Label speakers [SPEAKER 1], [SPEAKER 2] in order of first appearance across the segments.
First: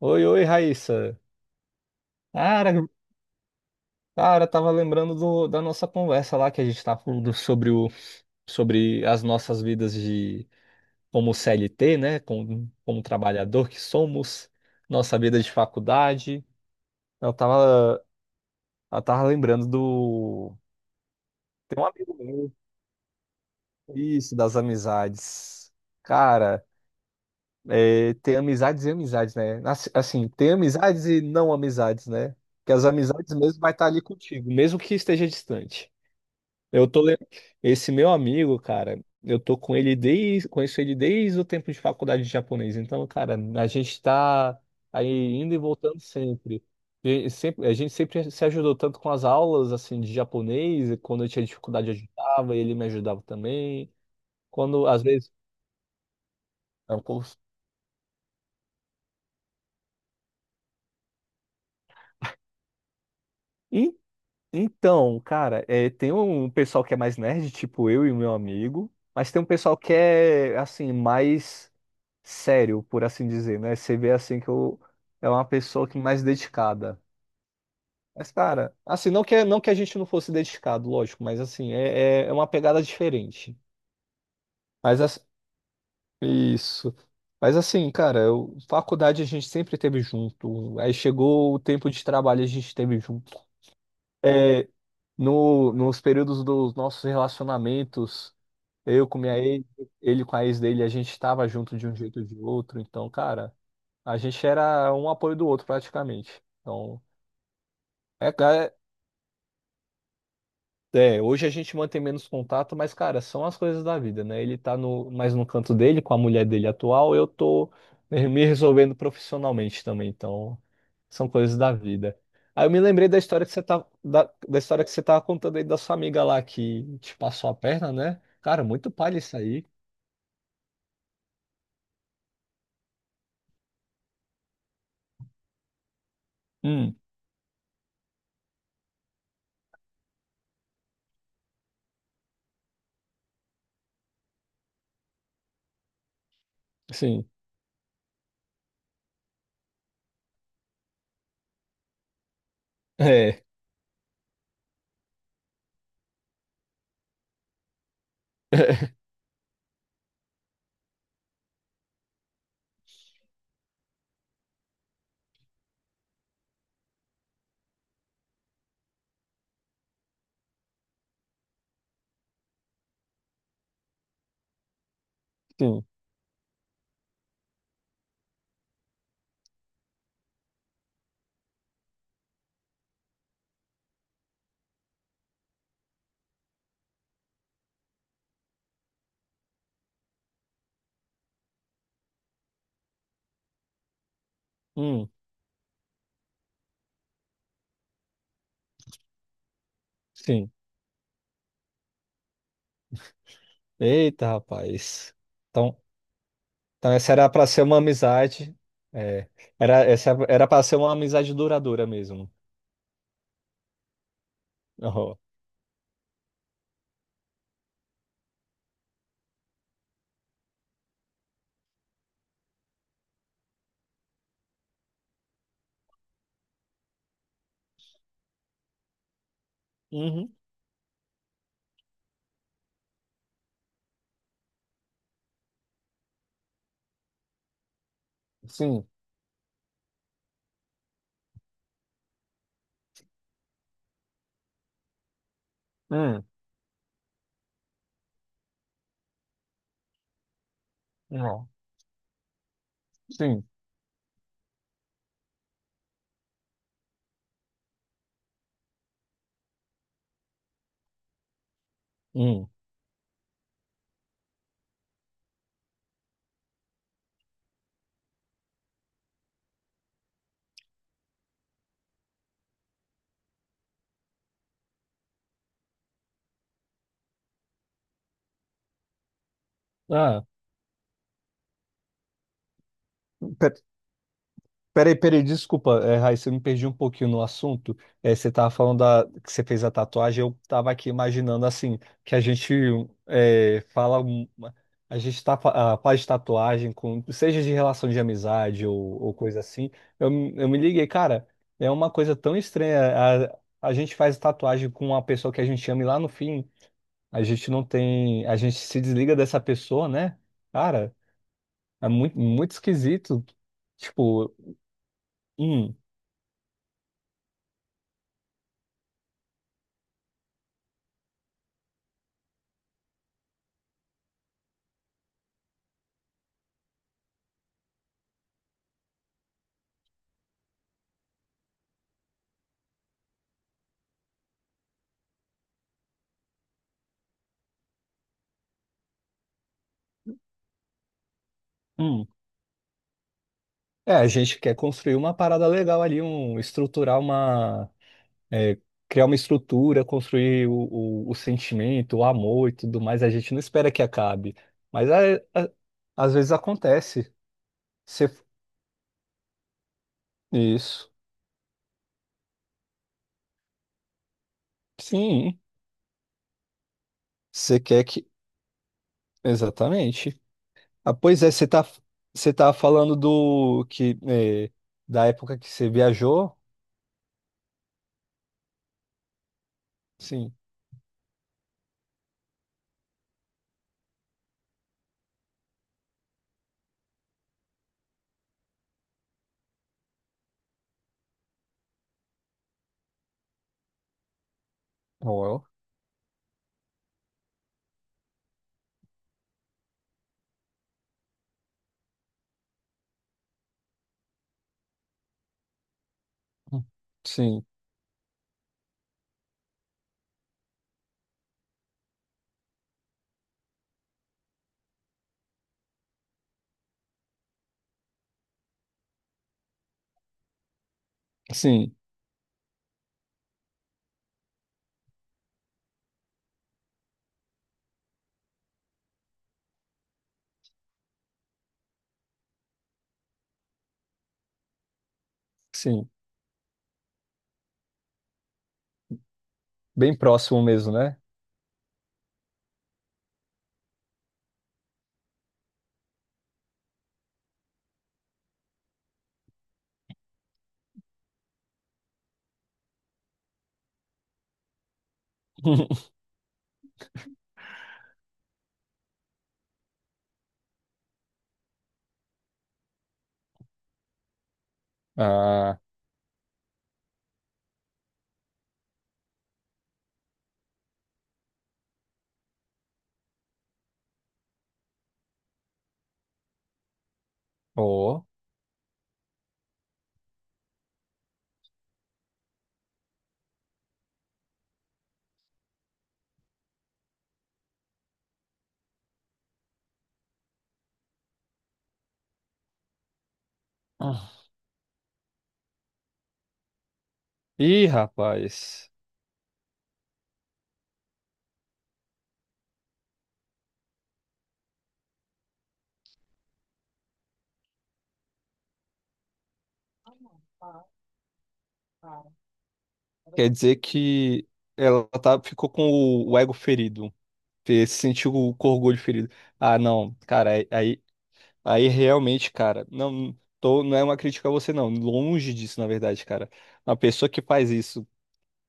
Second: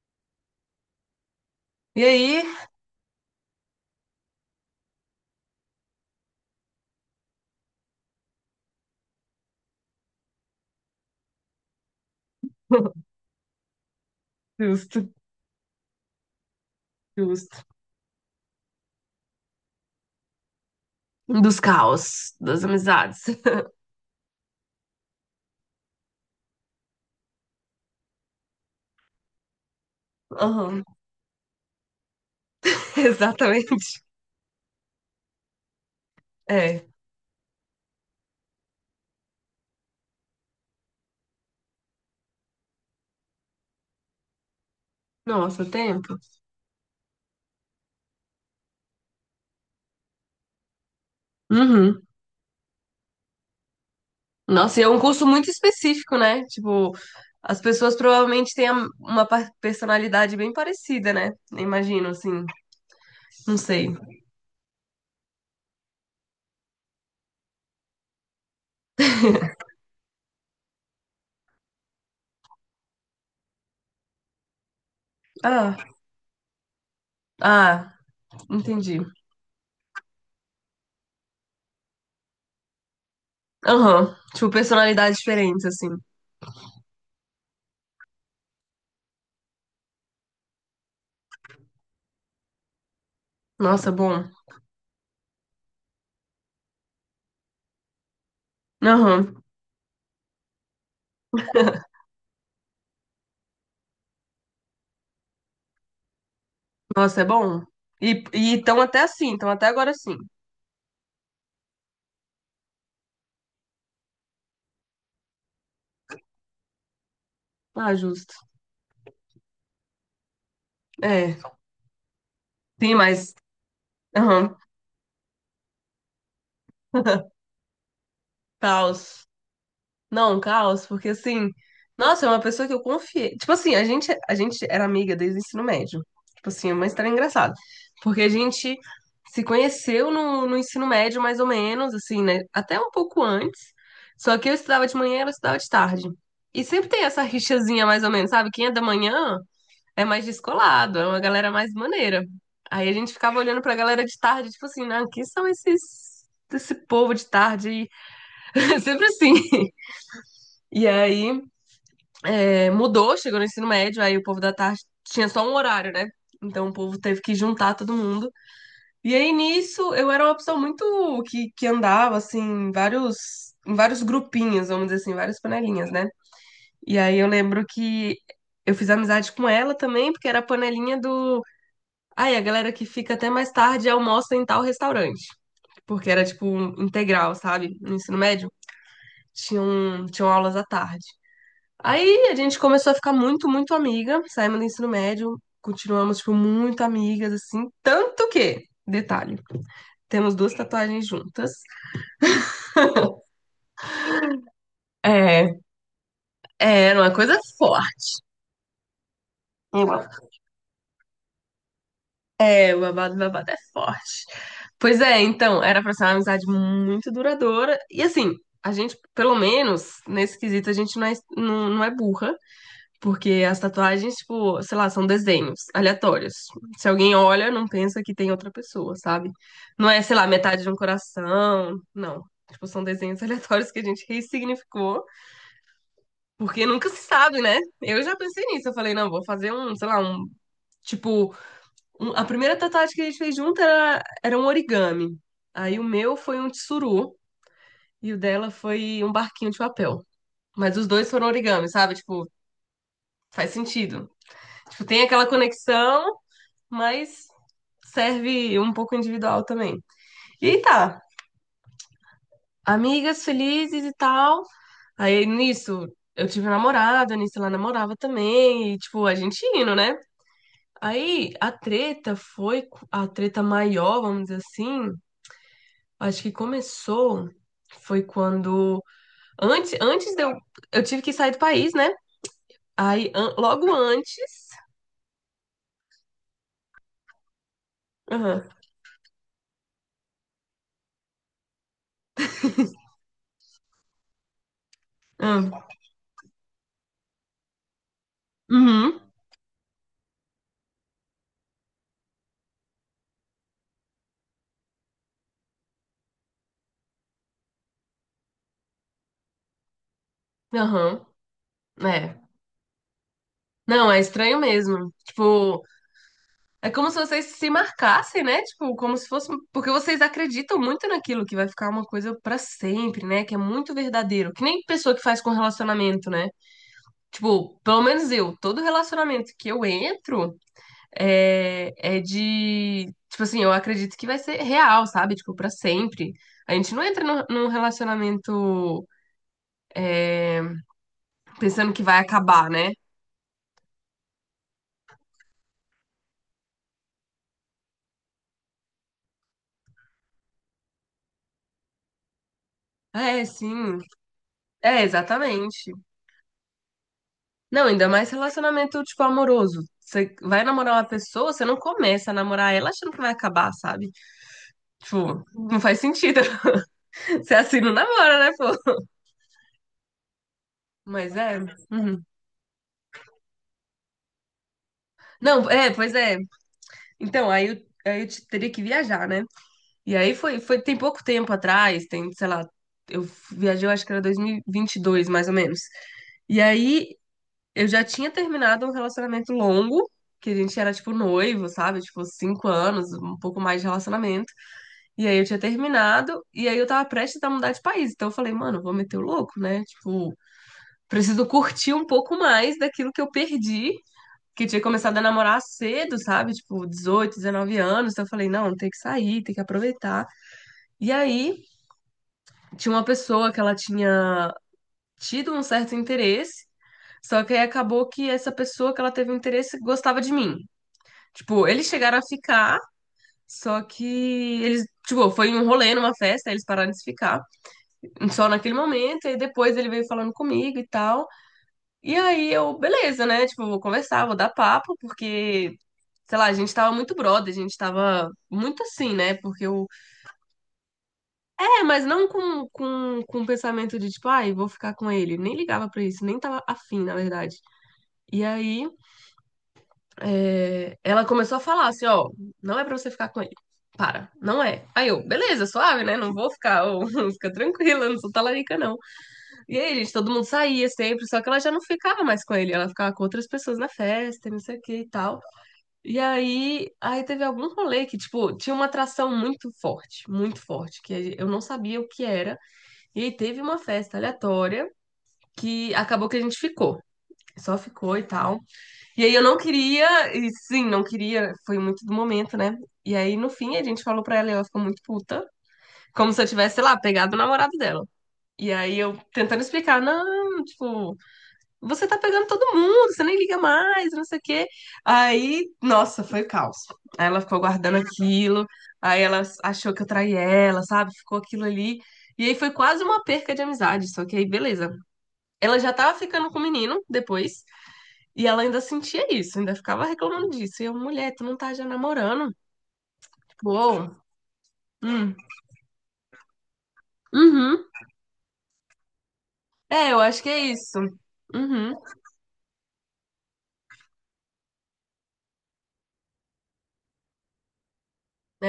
[SPEAKER 1] Oi, oi, Raíssa.
[SPEAKER 2] E aí?
[SPEAKER 1] Cara, cara, tava lembrando da nossa conversa lá que a gente tava falando sobre as nossas vidas de como CLT, né? Como trabalhador que somos,
[SPEAKER 2] Justo,
[SPEAKER 1] nossa vida de faculdade. Eu
[SPEAKER 2] justo.
[SPEAKER 1] tava, eu tava lembrando do.
[SPEAKER 2] Dos
[SPEAKER 1] Tem um amigo
[SPEAKER 2] caos,
[SPEAKER 1] meu,
[SPEAKER 2] das amizades.
[SPEAKER 1] isso, das amizades. Cara, tem amizades e amizades, né? Assim, tem
[SPEAKER 2] Aham.
[SPEAKER 1] amizades e não amizades, né? Que as amizades mesmo vai
[SPEAKER 2] Exatamente.
[SPEAKER 1] estar ali contigo, mesmo que esteja distante.
[SPEAKER 2] É.
[SPEAKER 1] Eu tô le- Esse meu amigo, cara, eu tô com ele conheço ele desde o tempo de faculdade de japonês. Então, cara, a gente tá aí indo e
[SPEAKER 2] Nossa,
[SPEAKER 1] voltando
[SPEAKER 2] tempo.
[SPEAKER 1] sempre. A gente sempre se ajudou tanto com as aulas assim de japonês, e quando eu tinha dificuldade eu
[SPEAKER 2] Uhum.
[SPEAKER 1] ajudava, ele me ajudava também.
[SPEAKER 2] Nossa, e
[SPEAKER 1] Quando
[SPEAKER 2] é um
[SPEAKER 1] às
[SPEAKER 2] curso
[SPEAKER 1] vezes
[SPEAKER 2] muito específico, né? Tipo,
[SPEAKER 1] é um curso.
[SPEAKER 2] as pessoas provavelmente têm uma personalidade bem parecida, né? Imagino, assim. Não sei.
[SPEAKER 1] E- Então, cara, tem um pessoal que é mais nerd, tipo eu e o meu amigo, mas tem um pessoal que é assim, mais sério, por assim dizer, né? Você vê assim que eu é uma
[SPEAKER 2] Ah,
[SPEAKER 1] pessoa que mais dedicada.
[SPEAKER 2] ah,
[SPEAKER 1] Mas, cara,
[SPEAKER 2] entendi.
[SPEAKER 1] assim, não que a gente não fosse dedicado, lógico, mas assim, é uma pegada diferente.
[SPEAKER 2] Aham. Tipo,
[SPEAKER 1] Mas
[SPEAKER 2] personalidades
[SPEAKER 1] as-
[SPEAKER 2] diferentes, assim.
[SPEAKER 1] isso. Mas assim, cara, faculdade a gente sempre teve junto. Aí chegou o tempo de trabalho, a gente teve junto.
[SPEAKER 2] Nossa, bom.
[SPEAKER 1] É, no, nos períodos dos nossos relacionamentos. Eu com
[SPEAKER 2] Aham.
[SPEAKER 1] minha ex, ele com a ex dele, a gente estava junto de um jeito ou de outro. Então, cara, a gente era um apoio do outro praticamente. Então,
[SPEAKER 2] Nossa, é bom. E
[SPEAKER 1] é, ca-
[SPEAKER 2] estão até assim, estão até agora assim.
[SPEAKER 1] hoje a gente mantém menos contato, mas, cara, são as coisas da vida, né? Ele tá mais no canto dele, com a mulher dele atual, eu tô
[SPEAKER 2] Ah,
[SPEAKER 1] me
[SPEAKER 2] justo.
[SPEAKER 1] me resolvendo profissionalmente também. Então, são
[SPEAKER 2] É,
[SPEAKER 1] coisas da vida. Aí eu me
[SPEAKER 2] sim,
[SPEAKER 1] lembrei da
[SPEAKER 2] mas.
[SPEAKER 1] história que você tá, da,
[SPEAKER 2] Aham.
[SPEAKER 1] da história que você tava contando aí da sua amiga lá que te passou a perna, né? Cara, muito palha
[SPEAKER 2] Caos.
[SPEAKER 1] isso aí.
[SPEAKER 2] Não, caos, porque assim. Nossa, é uma pessoa que eu confiei. Tipo assim, a gente era amiga desde o ensino médio. Tipo assim, é uma
[SPEAKER 1] Hum,
[SPEAKER 2] história engraçada. Porque a gente se conheceu no, no ensino médio, mais ou menos, assim, né? Até um pouco antes. Só que eu estudava de manhã e ela estudava de tarde. E sempre tem essa
[SPEAKER 1] sim.
[SPEAKER 2] rixazinha, mais ou menos, sabe? Quem é da manhã é mais descolado, é uma galera mais maneira. Aí a gente ficava
[SPEAKER 1] É.
[SPEAKER 2] olhando pra galera de tarde, tipo assim, não, quem são esses, esse povo de tarde? Aí? Sempre assim. E aí é, mudou, chegou no ensino médio, aí o povo da tarde tinha só um horário, né? Então o povo teve que juntar todo mundo. E aí nisso eu era uma pessoa muito que andava assim, em vários grupinhos, vamos dizer assim, várias
[SPEAKER 1] Sim,
[SPEAKER 2] panelinhas, né? E aí eu lembro que eu fiz amizade com ela também, porque era a panelinha do. Aí a galera que fica até mais tarde almoça em tal restaurante, porque era tipo um integral, sabe? No ensino médio, tinham, tinham aulas à tarde. Aí a gente começou a ficar muito, muito amiga, saímos do ensino
[SPEAKER 1] hum,
[SPEAKER 2] médio, continuamos, tipo, muito amigas, assim, tanto que, detalhe, temos
[SPEAKER 1] sim.
[SPEAKER 2] duas tatuagens juntas.
[SPEAKER 1] Eita, rapaz.
[SPEAKER 2] É,
[SPEAKER 1] Então,
[SPEAKER 2] é,
[SPEAKER 1] então
[SPEAKER 2] era
[SPEAKER 1] essa
[SPEAKER 2] uma
[SPEAKER 1] era
[SPEAKER 2] coisa
[SPEAKER 1] para ser uma
[SPEAKER 2] forte.
[SPEAKER 1] amizade. É,
[SPEAKER 2] Eu
[SPEAKER 1] era para ser uma amizade duradoura mesmo.
[SPEAKER 2] é, o babado é forte. Pois
[SPEAKER 1] Ó.
[SPEAKER 2] é, então, era pra ser uma amizade muito duradoura. E assim, a gente, pelo menos, nesse quesito, a gente não é, não, não é burra, porque as tatuagens, tipo, sei lá, são desenhos aleatórios. Se alguém olha, não pensa que tem outra pessoa, sabe? Não é, sei lá,
[SPEAKER 1] Uhum.
[SPEAKER 2] metade de um coração, não. Tipo, são desenhos aleatórios que a gente ressignificou, porque nunca se sabe, né? Eu já pensei nisso, eu
[SPEAKER 1] Sim.
[SPEAKER 2] falei, não, vou fazer um, sei lá, um. Tipo, a primeira tatuagem que a gente fez junto era, era um origami. Aí o meu
[SPEAKER 1] Hum.
[SPEAKER 2] foi um tsuru e o dela foi um barquinho de papel. Mas os dois foram
[SPEAKER 1] Ó.
[SPEAKER 2] origami, sabe? Tipo,
[SPEAKER 1] Sim.
[SPEAKER 2] faz sentido. Tipo, tem aquela conexão, mas serve um pouco individual também. E aí tá,
[SPEAKER 1] Hum.
[SPEAKER 2] amigas felizes e tal. Aí nisso eu tive um namorado, nisso ela namorava também, e tipo, a gente indo, né? Aí a treta foi a treta maior, vamos dizer assim. Acho que começou, foi quando, antes de
[SPEAKER 1] Ah,
[SPEAKER 2] eu tive que sair do país, né? Logo antes,
[SPEAKER 1] peraí, desculpa, Raíssa, eu me perdi um pouquinho no assunto. É, você
[SPEAKER 2] aham,
[SPEAKER 1] estava falando que você fez a tatuagem, eu estava aqui imaginando assim, que a gente é, fala, uma- a gente tá, fa-
[SPEAKER 2] aham,
[SPEAKER 1] ah, faz tatuagem, com, seja de relação de amizade
[SPEAKER 2] uhum,
[SPEAKER 1] ou coisa assim. Eu me liguei, cara, é uma coisa tão estranha. A gente faz tatuagem com uma pessoa que a gente ama e lá no fim a gente não tem, a gente se desliga dessa pessoa, né? Cara,
[SPEAKER 2] aham,
[SPEAKER 1] é muito,
[SPEAKER 2] é.
[SPEAKER 1] muito esquisito.
[SPEAKER 2] Não, é
[SPEAKER 1] Tipo,
[SPEAKER 2] estranho mesmo. Tipo,
[SPEAKER 1] hum.
[SPEAKER 2] é como se vocês se marcassem, né? Tipo, como se fosse porque vocês acreditam muito naquilo que vai ficar uma coisa pra sempre, né? Que é muito verdadeiro. Que nem pessoa que faz com relacionamento, né? Tipo, pelo menos eu, todo relacionamento que eu entro é, é de. Tipo assim, eu acredito que vai ser real, sabe? Tipo, pra sempre. A gente não entra num relacionamento pensando que vai
[SPEAKER 1] Hum.
[SPEAKER 2] acabar, né?
[SPEAKER 1] É, a gente quer construir uma parada legal ali, estruturar é, criar uma estrutura, construir o sentimento, o amor e tudo mais. A
[SPEAKER 2] É,
[SPEAKER 1] gente não espera
[SPEAKER 2] sim.
[SPEAKER 1] que acabe,
[SPEAKER 2] É,
[SPEAKER 1] mas
[SPEAKER 2] exatamente.
[SPEAKER 1] às vezes acontece.
[SPEAKER 2] Não, ainda mais
[SPEAKER 1] Você-
[SPEAKER 2] relacionamento, tipo, amoroso. Você vai namorar uma
[SPEAKER 1] isso,
[SPEAKER 2] pessoa, você não começa a namorar ela achando que vai acabar, sabe? Tipo,
[SPEAKER 1] sim,
[SPEAKER 2] não faz sentido. Você assim
[SPEAKER 1] você
[SPEAKER 2] não
[SPEAKER 1] quer que,
[SPEAKER 2] namora, né, pô?
[SPEAKER 1] exatamente. Ah,
[SPEAKER 2] Mas
[SPEAKER 1] pois é,
[SPEAKER 2] é.
[SPEAKER 1] você tá,
[SPEAKER 2] Uhum.
[SPEAKER 1] você tá falando da época que
[SPEAKER 2] Não,
[SPEAKER 1] você
[SPEAKER 2] é, pois é.
[SPEAKER 1] viajou?
[SPEAKER 2] Então, aí eu teria que viajar, né? E aí
[SPEAKER 1] Sim,
[SPEAKER 2] foi, foi, tem pouco tempo atrás, tem, sei lá, eu viajei, eu acho que era 2022, mais ou menos. E aí eu já tinha terminado um relacionamento longo, que a gente era, tipo, noivo, sabe? Tipo, 5 anos, um pouco mais de relacionamento. E aí eu tinha
[SPEAKER 1] Ó,
[SPEAKER 2] terminado, e aí eu tava prestes a mudar de país. Então eu falei, mano, eu vou meter o louco, né? Tipo, preciso curtir um pouco mais daquilo que eu perdi. Que eu tinha começado a namorar cedo, sabe? Tipo, 18,
[SPEAKER 1] sim,
[SPEAKER 2] 19 anos. Então eu falei, não, tem que sair, tem que aproveitar. E aí, tinha uma pessoa que ela tinha tido um certo interesse, só que aí acabou que essa pessoa que ela teve um interesse gostava de mim. Tipo, eles
[SPEAKER 1] sim,
[SPEAKER 2] chegaram a ficar, só que eles, tipo, foi um rolê numa festa, aí eles pararam de se ficar, só naquele momento, e depois ele veio falando comigo e tal. E aí eu, beleza, né? Tipo, vou conversar, vou dar papo, porque
[SPEAKER 1] sim,
[SPEAKER 2] sei lá, a gente tava muito brother, a gente tava muito assim, né? Porque o,
[SPEAKER 1] bem próximo mesmo, né?
[SPEAKER 2] é, mas não com o pensamento de tipo, ai, vou ficar com ele. Nem ligava pra isso, nem tava afim, na verdade. E aí, é, ela começou a falar assim: ó, não é pra você ficar com ele. Para, não é. Aí eu, beleza, suave, né? Não vou ficar, ô, fica tranquila, não sou talarica, não. E aí, gente, todo mundo saía sempre, só que ela já não ficava mais com ele, ela ficava com outras pessoas na festa, e não sei o que e tal.
[SPEAKER 1] Ah.
[SPEAKER 2] E aí, aí teve algum rolê que, tipo, tinha uma atração muito forte, que eu não sabia o que era. E aí teve uma festa aleatória que acabou que a gente ficou. Só ficou e
[SPEAKER 1] Ó.
[SPEAKER 2] tal. E aí eu não queria, e sim, não queria, foi muito do momento, né? E aí no fim a gente falou pra ela e ela ficou muito puta, como se eu tivesse, sei lá, pegado o namorado dela. E aí eu tentando explicar, não, tipo, você tá pegando todo mundo, você nem liga mais, não sei o
[SPEAKER 1] Ah.
[SPEAKER 2] quê. Aí, nossa, foi o caos. Aí ela ficou
[SPEAKER 1] Ih,
[SPEAKER 2] guardando aquilo,
[SPEAKER 1] rapaz.
[SPEAKER 2] aí ela achou que eu traí ela, sabe? Ficou aquilo ali. E aí foi quase uma perca de amizade, só que aí beleza. Ela já tava ficando com o menino depois, e ela ainda sentia isso, ainda ficava reclamando disso. E eu, mulher, tu não tá já namorando?
[SPEAKER 1] Quer
[SPEAKER 2] Tipo,
[SPEAKER 1] dizer
[SPEAKER 2] ô,
[SPEAKER 1] que
[SPEAKER 2] hum,
[SPEAKER 1] ficou com o ego ferido.
[SPEAKER 2] uhum.
[SPEAKER 1] Se sentiu com o orgulho ferido. Ah,
[SPEAKER 2] É,
[SPEAKER 1] não,
[SPEAKER 2] eu acho que
[SPEAKER 1] cara,
[SPEAKER 2] é
[SPEAKER 1] aí,
[SPEAKER 2] isso.
[SPEAKER 1] aí aí
[SPEAKER 2] Uhum,
[SPEAKER 1] realmente, cara, não, não é uma crítica a você, não. Longe disso, na verdade, cara. Uma pessoa que faz isso.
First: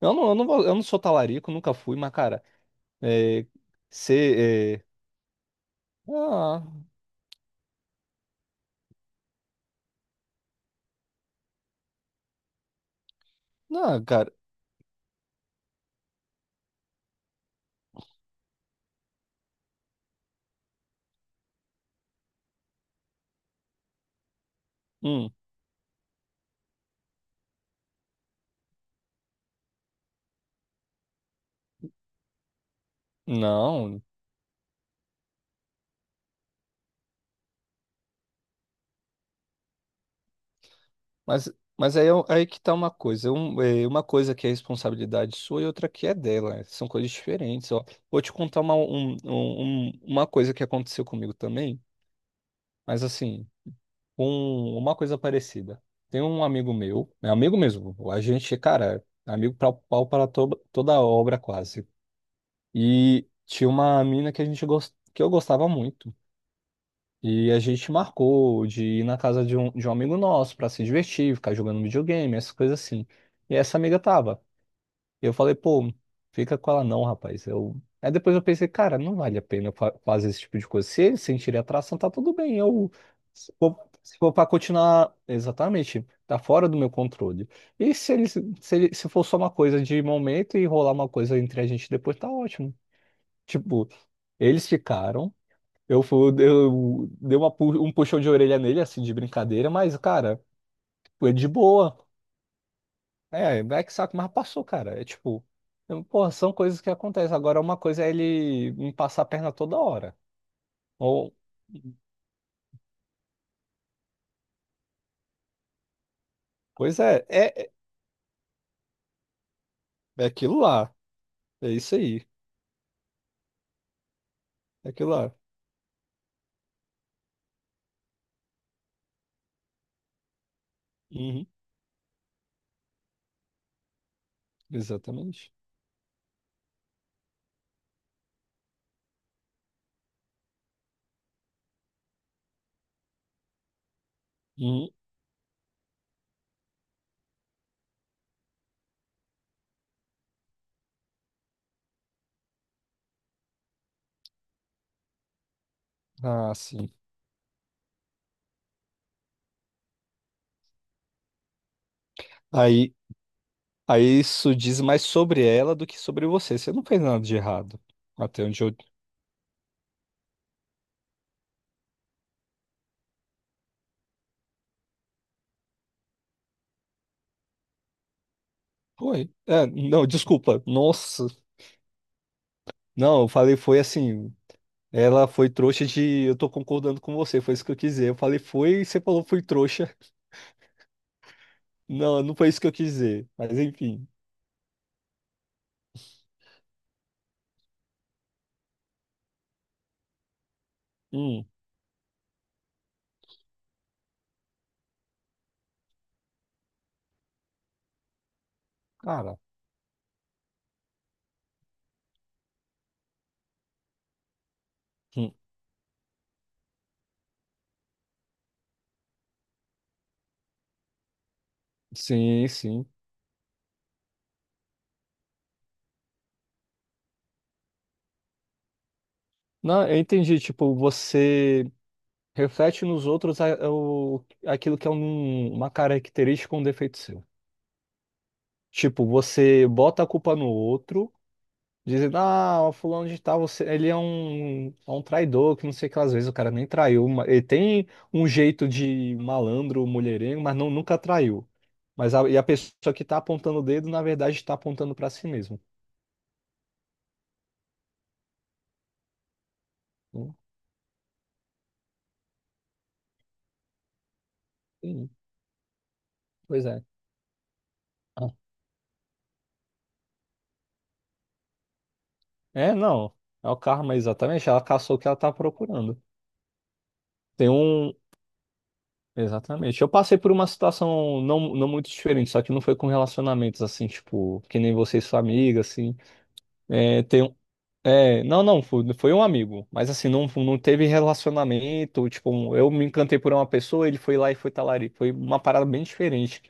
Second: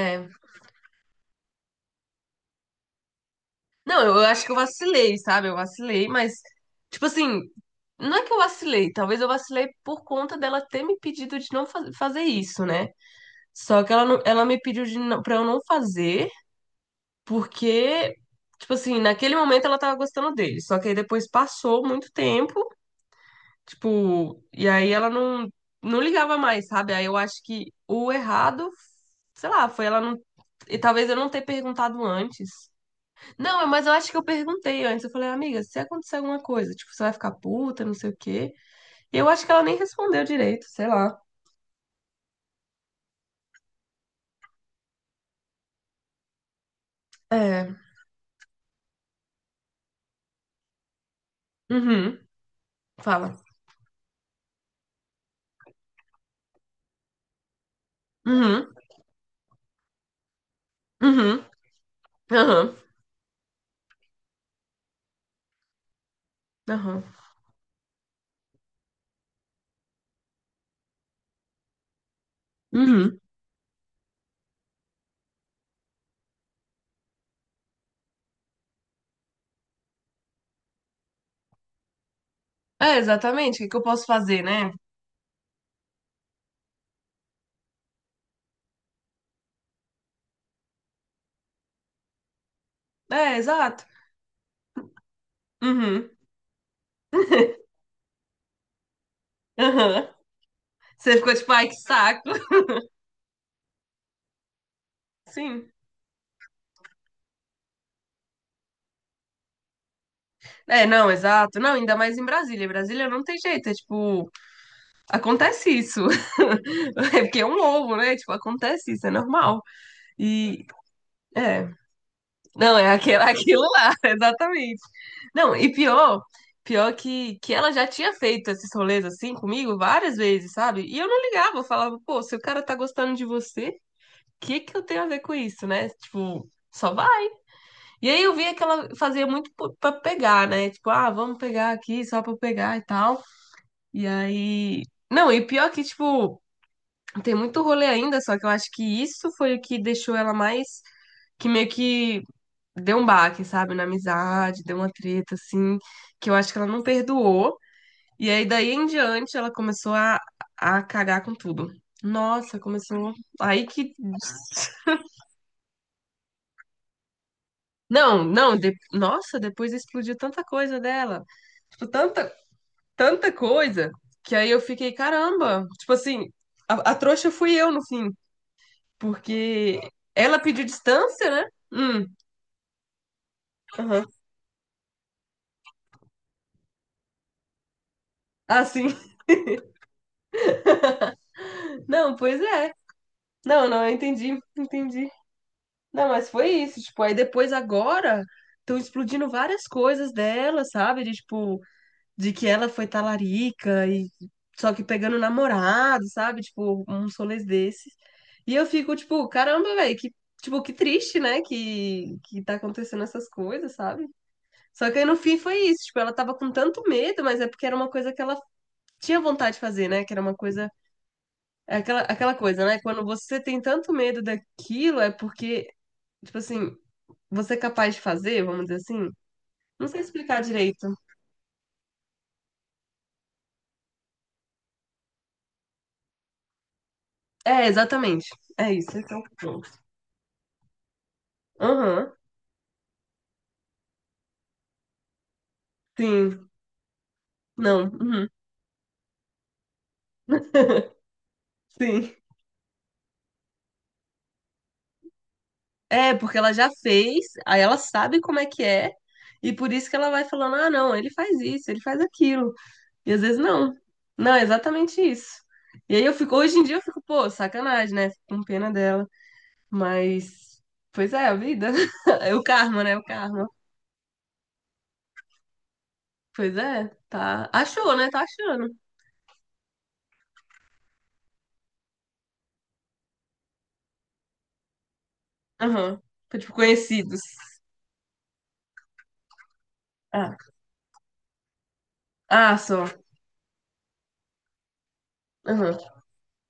[SPEAKER 1] Eu não, eu não, vou- eu não sou talarico, nunca fui, mas, cara, é,
[SPEAKER 2] Não, eu acho que eu
[SPEAKER 1] ser.
[SPEAKER 2] vacilei, sabe? Eu vacilei, mas,
[SPEAKER 1] Ah,
[SPEAKER 2] tipo assim, não é que eu vacilei, talvez eu vacilei por conta dela ter me pedido de não fazer isso, né? Só que
[SPEAKER 1] não,
[SPEAKER 2] ela, não-
[SPEAKER 1] cara.
[SPEAKER 2] ela me pediu de não, pra eu não fazer, porque, tipo assim, naquele momento ela tava gostando dele. Só que aí depois passou muito tempo. Tipo, e aí ela
[SPEAKER 1] Hum,
[SPEAKER 2] não, não ligava mais, sabe? Aí eu acho que o errado, sei lá, foi ela não. E talvez eu não ter perguntado antes. Não, mas eu
[SPEAKER 1] não.
[SPEAKER 2] acho que eu perguntei antes. Eu falei, amiga, se acontecer alguma coisa, tipo, você vai ficar puta, não sei o quê. E eu acho que ela nem respondeu direito, sei lá.
[SPEAKER 1] Mas, mas aí, aí que tá uma coisa. Uma coisa que é responsabilidade sua e outra que é dela. Né? São coisas diferentes,
[SPEAKER 2] É.
[SPEAKER 1] ó. Vou te contar uma, um- um- um- uma coisa que aconteceu comigo também,
[SPEAKER 2] Uhum.
[SPEAKER 1] mas
[SPEAKER 2] Fala.
[SPEAKER 1] assim, uma coisa parecida. Tem um amigo meu, é amigo mesmo, a gente,
[SPEAKER 2] Uhum.
[SPEAKER 1] cara, é amigo pau para toda a obra
[SPEAKER 2] Uhum.
[SPEAKER 1] quase.
[SPEAKER 2] Aham.
[SPEAKER 1] E tinha uma mina que que eu gostava muito.
[SPEAKER 2] Aham.
[SPEAKER 1] E a gente marcou de ir na casa de um amigo nosso pra se divertir, ficar jogando videogame, essas coisas assim.
[SPEAKER 2] Uhum.
[SPEAKER 1] E essa amiga tava. Eu falei, pô, fica com ela não, rapaz. Eu... Aí depois eu pensei, cara, não vale a pena eu fazer esse tipo de coisa. Se eles sentirem atração, tá tudo bem.
[SPEAKER 2] É,
[SPEAKER 1] Eu, se
[SPEAKER 2] exatamente. O que que
[SPEAKER 1] for,
[SPEAKER 2] eu posso
[SPEAKER 1] se for
[SPEAKER 2] fazer,
[SPEAKER 1] pra
[SPEAKER 2] né?
[SPEAKER 1] continuar, exatamente, tá fora do meu controle. E se eles, se, ele- se for só uma coisa de momento e rolar uma coisa entre a gente depois, tá ótimo.
[SPEAKER 2] É, exato.
[SPEAKER 1] Tipo, eles ficaram. Eu,
[SPEAKER 2] Uhum.
[SPEAKER 1] fui, eu dei um puxão de orelha nele, assim, de brincadeira, mas,
[SPEAKER 2] Aham.
[SPEAKER 1] cara,
[SPEAKER 2] Você
[SPEAKER 1] foi
[SPEAKER 2] ficou
[SPEAKER 1] de
[SPEAKER 2] tipo, ai, que
[SPEAKER 1] boa.
[SPEAKER 2] saco.
[SPEAKER 1] É, é que saco, mas passou, cara. É tipo,
[SPEAKER 2] Sim.
[SPEAKER 1] porra, são coisas que acontecem. Agora, uma coisa é ele me passar a perna toda hora.
[SPEAKER 2] É, não,
[SPEAKER 1] Ou,
[SPEAKER 2] exato. Não, ainda mais em Brasília. Brasília não tem jeito, é tipo, acontece isso.
[SPEAKER 1] pois
[SPEAKER 2] É
[SPEAKER 1] é,
[SPEAKER 2] porque é um
[SPEAKER 1] é, é
[SPEAKER 2] ovo, né? Tipo, acontece isso, é normal.
[SPEAKER 1] é aquilo
[SPEAKER 2] E
[SPEAKER 1] lá.
[SPEAKER 2] é,
[SPEAKER 1] É isso aí.
[SPEAKER 2] não, é aquele, aquilo lá, exatamente.
[SPEAKER 1] É aquilo lá.
[SPEAKER 2] Não, e pior, pior que ela já tinha feito esses rolês assim comigo várias vezes, sabe? E eu não
[SPEAKER 1] Uhum,
[SPEAKER 2] ligava, eu falava, pô, se o cara tá gostando de você, o que que eu tenho a ver com
[SPEAKER 1] exatamente.
[SPEAKER 2] isso, né? Tipo, só vai. E aí eu via que ela fazia muito pra pegar, né? Tipo, ah, vamos pegar aqui só pra pegar e tal. E aí.
[SPEAKER 1] Uhum.
[SPEAKER 2] Não, e pior que, tipo, tem muito rolê ainda, só que eu acho que isso foi o que deixou ela mais. Que meio que deu um baque, sabe? Na amizade, deu uma treta, assim, que eu acho
[SPEAKER 1] Ah,
[SPEAKER 2] que ela não
[SPEAKER 1] sim.
[SPEAKER 2] perdoou. E aí, daí em diante, ela começou a cagar com tudo. Nossa,
[SPEAKER 1] Aí,
[SPEAKER 2] começou. Aí que.
[SPEAKER 1] aí isso diz mais sobre ela do que sobre você. Você não fez nada de errado.
[SPEAKER 2] Não,
[SPEAKER 1] Até
[SPEAKER 2] não,
[SPEAKER 1] onde eu.
[SPEAKER 2] nossa, depois explodiu tanta coisa dela. Tipo, tanta, tanta coisa, que aí eu fiquei, caramba. Tipo assim, a trouxa fui eu no fim.
[SPEAKER 1] Foi. É,
[SPEAKER 2] Porque
[SPEAKER 1] não,
[SPEAKER 2] ela
[SPEAKER 1] desculpa.
[SPEAKER 2] pediu
[SPEAKER 1] Nossa.
[SPEAKER 2] distância, né?
[SPEAKER 1] Não, eu falei, foi
[SPEAKER 2] Aham.
[SPEAKER 1] assim. Ela foi trouxa de. Eu tô concordando com você, foi isso que eu quis dizer. Eu falei,
[SPEAKER 2] Ah,
[SPEAKER 1] foi, e
[SPEAKER 2] sim.
[SPEAKER 1] você falou, foi trouxa.
[SPEAKER 2] Não,
[SPEAKER 1] Não, não
[SPEAKER 2] pois
[SPEAKER 1] foi isso que
[SPEAKER 2] é.
[SPEAKER 1] eu quis dizer. Mas
[SPEAKER 2] Não, não, eu
[SPEAKER 1] enfim.
[SPEAKER 2] entendi, entendi. Não, mas foi isso, tipo, aí depois agora estão explodindo várias coisas dela, sabe? De
[SPEAKER 1] Hum,
[SPEAKER 2] tipo, de que ela foi talarica e só que pegando namorado, sabe? Tipo, uns rolês desses. E eu fico, tipo,
[SPEAKER 1] cara.
[SPEAKER 2] caramba, velho, que tipo, que triste, né? Que tá acontecendo essas coisas, sabe? Só que aí no
[SPEAKER 1] Hum,
[SPEAKER 2] fim foi isso, tipo, ela tava com tanto medo, mas é porque era uma coisa que ela tinha vontade de fazer, né? Que era uma coisa. É aquela, aquela
[SPEAKER 1] sim,
[SPEAKER 2] coisa, né?
[SPEAKER 1] sim.
[SPEAKER 2] Quando você tem tanto medo daquilo, é porque, tipo assim, você é capaz de fazer, vamos dizer assim?
[SPEAKER 1] Não,
[SPEAKER 2] Não
[SPEAKER 1] eu
[SPEAKER 2] sei
[SPEAKER 1] entendi.
[SPEAKER 2] explicar
[SPEAKER 1] Tipo,
[SPEAKER 2] direito.
[SPEAKER 1] você reflete nos outros aquilo que é uma característica ou um defeito seu.
[SPEAKER 2] É, exatamente. É isso,
[SPEAKER 1] Tipo,
[SPEAKER 2] esse é o
[SPEAKER 1] você
[SPEAKER 2] ponto.
[SPEAKER 1] bota a culpa no outro.
[SPEAKER 2] Aham,
[SPEAKER 1] Dizendo, ah, o fulano de tal, ele é um traidor, que não sei o que, às vezes o
[SPEAKER 2] sim.
[SPEAKER 1] cara nem traiu. Ele tem
[SPEAKER 2] Não,
[SPEAKER 1] um
[SPEAKER 2] uhum,
[SPEAKER 1] jeito de malandro, mulherengo, mas não, nunca traiu.
[SPEAKER 2] sim.
[SPEAKER 1] E a pessoa que tá apontando o dedo, na verdade, está apontando para si mesmo.
[SPEAKER 2] É, porque ela já fez, aí ela sabe como é que é, e por isso que ela vai
[SPEAKER 1] Hum,
[SPEAKER 2] falando, ah, não, ele faz isso, ele faz aquilo. E às vezes não. Não, é exatamente
[SPEAKER 1] sim,
[SPEAKER 2] isso. E aí eu fico, hoje em
[SPEAKER 1] Pois
[SPEAKER 2] dia eu
[SPEAKER 1] é.
[SPEAKER 2] fico, pô, sacanagem, né? Fico
[SPEAKER 1] Ah.
[SPEAKER 2] com pena dela. Mas, pois é, a vida. É o
[SPEAKER 1] É,
[SPEAKER 2] karma, né? O
[SPEAKER 1] não.
[SPEAKER 2] karma.
[SPEAKER 1] É o karma, exatamente. Ela caçou o que ela tá procurando.
[SPEAKER 2] Pois é,
[SPEAKER 1] Tem
[SPEAKER 2] tá.
[SPEAKER 1] um.
[SPEAKER 2] Achou, né? Tá achando.
[SPEAKER 1] Exatamente. Eu passei por uma situação não muito diferente, só que não foi com relacionamentos assim, tipo, que nem você e sua amiga, assim.
[SPEAKER 2] Aham. Foi tipo
[SPEAKER 1] É,
[SPEAKER 2] conhecidos.
[SPEAKER 1] tem É, não, não, foi um amigo, mas assim, não,
[SPEAKER 2] Ah,
[SPEAKER 1] não teve relacionamento, tipo,
[SPEAKER 2] ah,
[SPEAKER 1] eu
[SPEAKER 2] só.
[SPEAKER 1] me encantei por uma pessoa, ele foi lá e foi talarico, foi uma parada
[SPEAKER 2] Aham.
[SPEAKER 1] bem diferente.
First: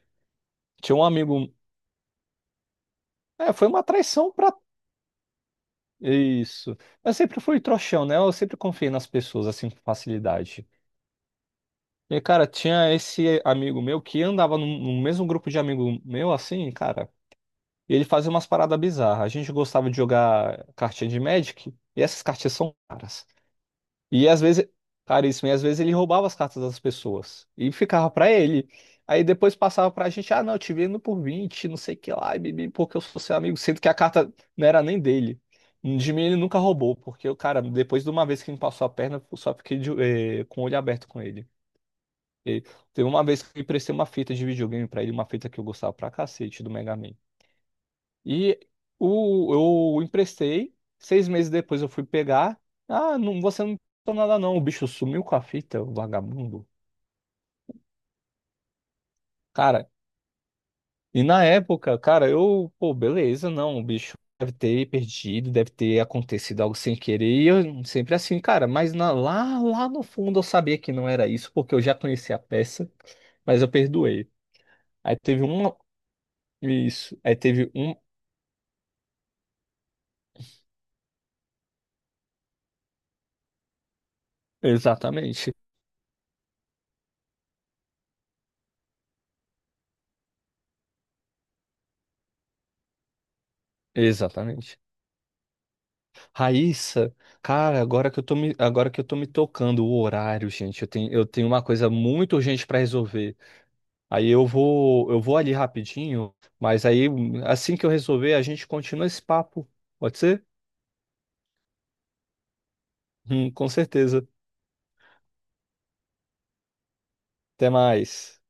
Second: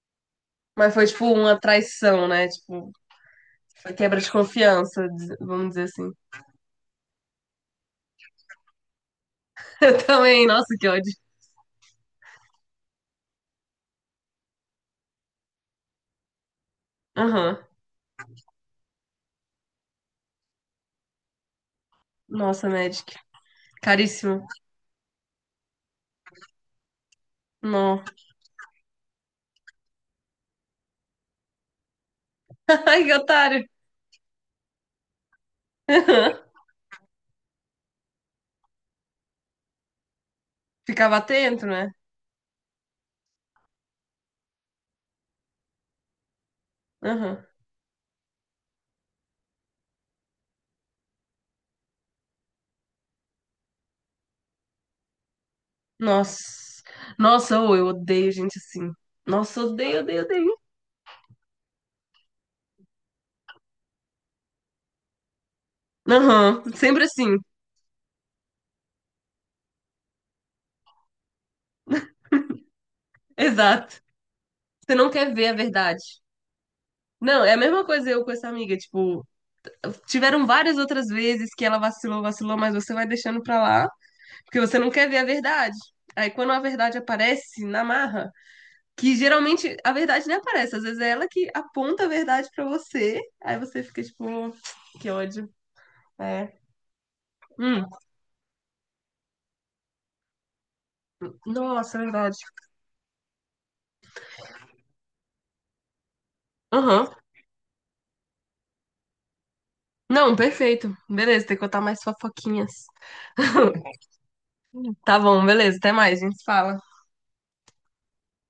[SPEAKER 1] Tinha
[SPEAKER 2] Mas
[SPEAKER 1] um
[SPEAKER 2] foi tipo
[SPEAKER 1] amigo,
[SPEAKER 2] uma traição, né? Tipo,
[SPEAKER 1] foi uma
[SPEAKER 2] foi quebra de
[SPEAKER 1] traição pra
[SPEAKER 2] confiança, vamos dizer assim.
[SPEAKER 1] isso. Eu sempre fui trouxão, né? Eu sempre confiei nas pessoas, assim, com
[SPEAKER 2] Eu também,
[SPEAKER 1] facilidade.
[SPEAKER 2] nossa, que ódio.
[SPEAKER 1] E, cara, tinha esse amigo meu que andava no mesmo grupo de amigo meu, assim, cara,
[SPEAKER 2] Aham.
[SPEAKER 1] e ele fazia umas paradas bizarras. A gente gostava de jogar cartinha de Magic, e essas cartinhas
[SPEAKER 2] Nossa,
[SPEAKER 1] são
[SPEAKER 2] Magic.
[SPEAKER 1] caras. E às
[SPEAKER 2] Caríssimo.
[SPEAKER 1] vezes, caríssimo, e às vezes ele roubava as cartas das pessoas e
[SPEAKER 2] Não.
[SPEAKER 1] ficava pra ele. Aí depois passava pra gente, ah, não, eu te vendo por 20 não sei o que lá, e bibi, porque eu
[SPEAKER 2] Ai, que
[SPEAKER 1] sou seu amigo,
[SPEAKER 2] otário.
[SPEAKER 1] sendo que a carta não era nem dele. De mim
[SPEAKER 2] Aham.
[SPEAKER 1] ele nunca roubou, porque o cara, depois de uma vez que me passou a perna, eu só fiquei com o olho aberto
[SPEAKER 2] Ficava
[SPEAKER 1] com ele.
[SPEAKER 2] atento, né?
[SPEAKER 1] E teve uma vez que eu emprestei uma fita de videogame pra ele, uma fita que eu gostava pra cacete do Mega Man.
[SPEAKER 2] Aham.
[SPEAKER 1] E eu emprestei, 6 meses depois eu fui pegar. Ah, não, você não emprestou nada não, o bicho sumiu com a fita, o
[SPEAKER 2] Nossa.
[SPEAKER 1] vagabundo.
[SPEAKER 2] Nossa, ô, eu odeio gente assim. Nossa,
[SPEAKER 1] Cara,
[SPEAKER 2] odeio, odeio, odeio.
[SPEAKER 1] e na época, cara, pô, beleza, não, o bicho deve ter perdido, deve ter acontecido
[SPEAKER 2] Aham,
[SPEAKER 1] algo sem
[SPEAKER 2] sempre
[SPEAKER 1] querer.
[SPEAKER 2] assim,
[SPEAKER 1] E eu sempre assim, cara, mas lá no fundo eu sabia que não era isso, porque eu já conhecia a peça, mas eu
[SPEAKER 2] exato.
[SPEAKER 1] perdoei.
[SPEAKER 2] Você não
[SPEAKER 1] Aí
[SPEAKER 2] quer
[SPEAKER 1] teve
[SPEAKER 2] ver a
[SPEAKER 1] um,
[SPEAKER 2] verdade.
[SPEAKER 1] isso, aí
[SPEAKER 2] Não, é a
[SPEAKER 1] teve
[SPEAKER 2] mesma
[SPEAKER 1] um,
[SPEAKER 2] coisa eu com essa amiga, tipo, tiveram várias outras vezes que ela vacilou, vacilou, mas você vai deixando pra lá, porque você não quer ver a
[SPEAKER 1] exatamente,
[SPEAKER 2] verdade. Aí quando a verdade aparece na marra, que geralmente a verdade nem aparece, às vezes é ela que aponta a verdade pra você, aí você fica tipo,
[SPEAKER 1] exatamente.
[SPEAKER 2] que ódio. É.
[SPEAKER 1] Raíssa, cara,
[SPEAKER 2] Hum,
[SPEAKER 1] agora que eu tô me, agora que eu tô me tocando o horário, gente, eu tenho uma coisa
[SPEAKER 2] nossa, é
[SPEAKER 1] muito
[SPEAKER 2] verdade.
[SPEAKER 1] urgente pra resolver. Aí eu vou ali rapidinho, mas aí
[SPEAKER 2] Aham.
[SPEAKER 1] assim que eu resolver, a gente continua esse papo. Pode
[SPEAKER 2] Não,
[SPEAKER 1] ser?
[SPEAKER 2] perfeito. Beleza, tem que contar mais fofoquinhas.
[SPEAKER 1] Com certeza.
[SPEAKER 2] Tá bom, beleza, até mais, a gente se fala.
[SPEAKER 1] Até mais.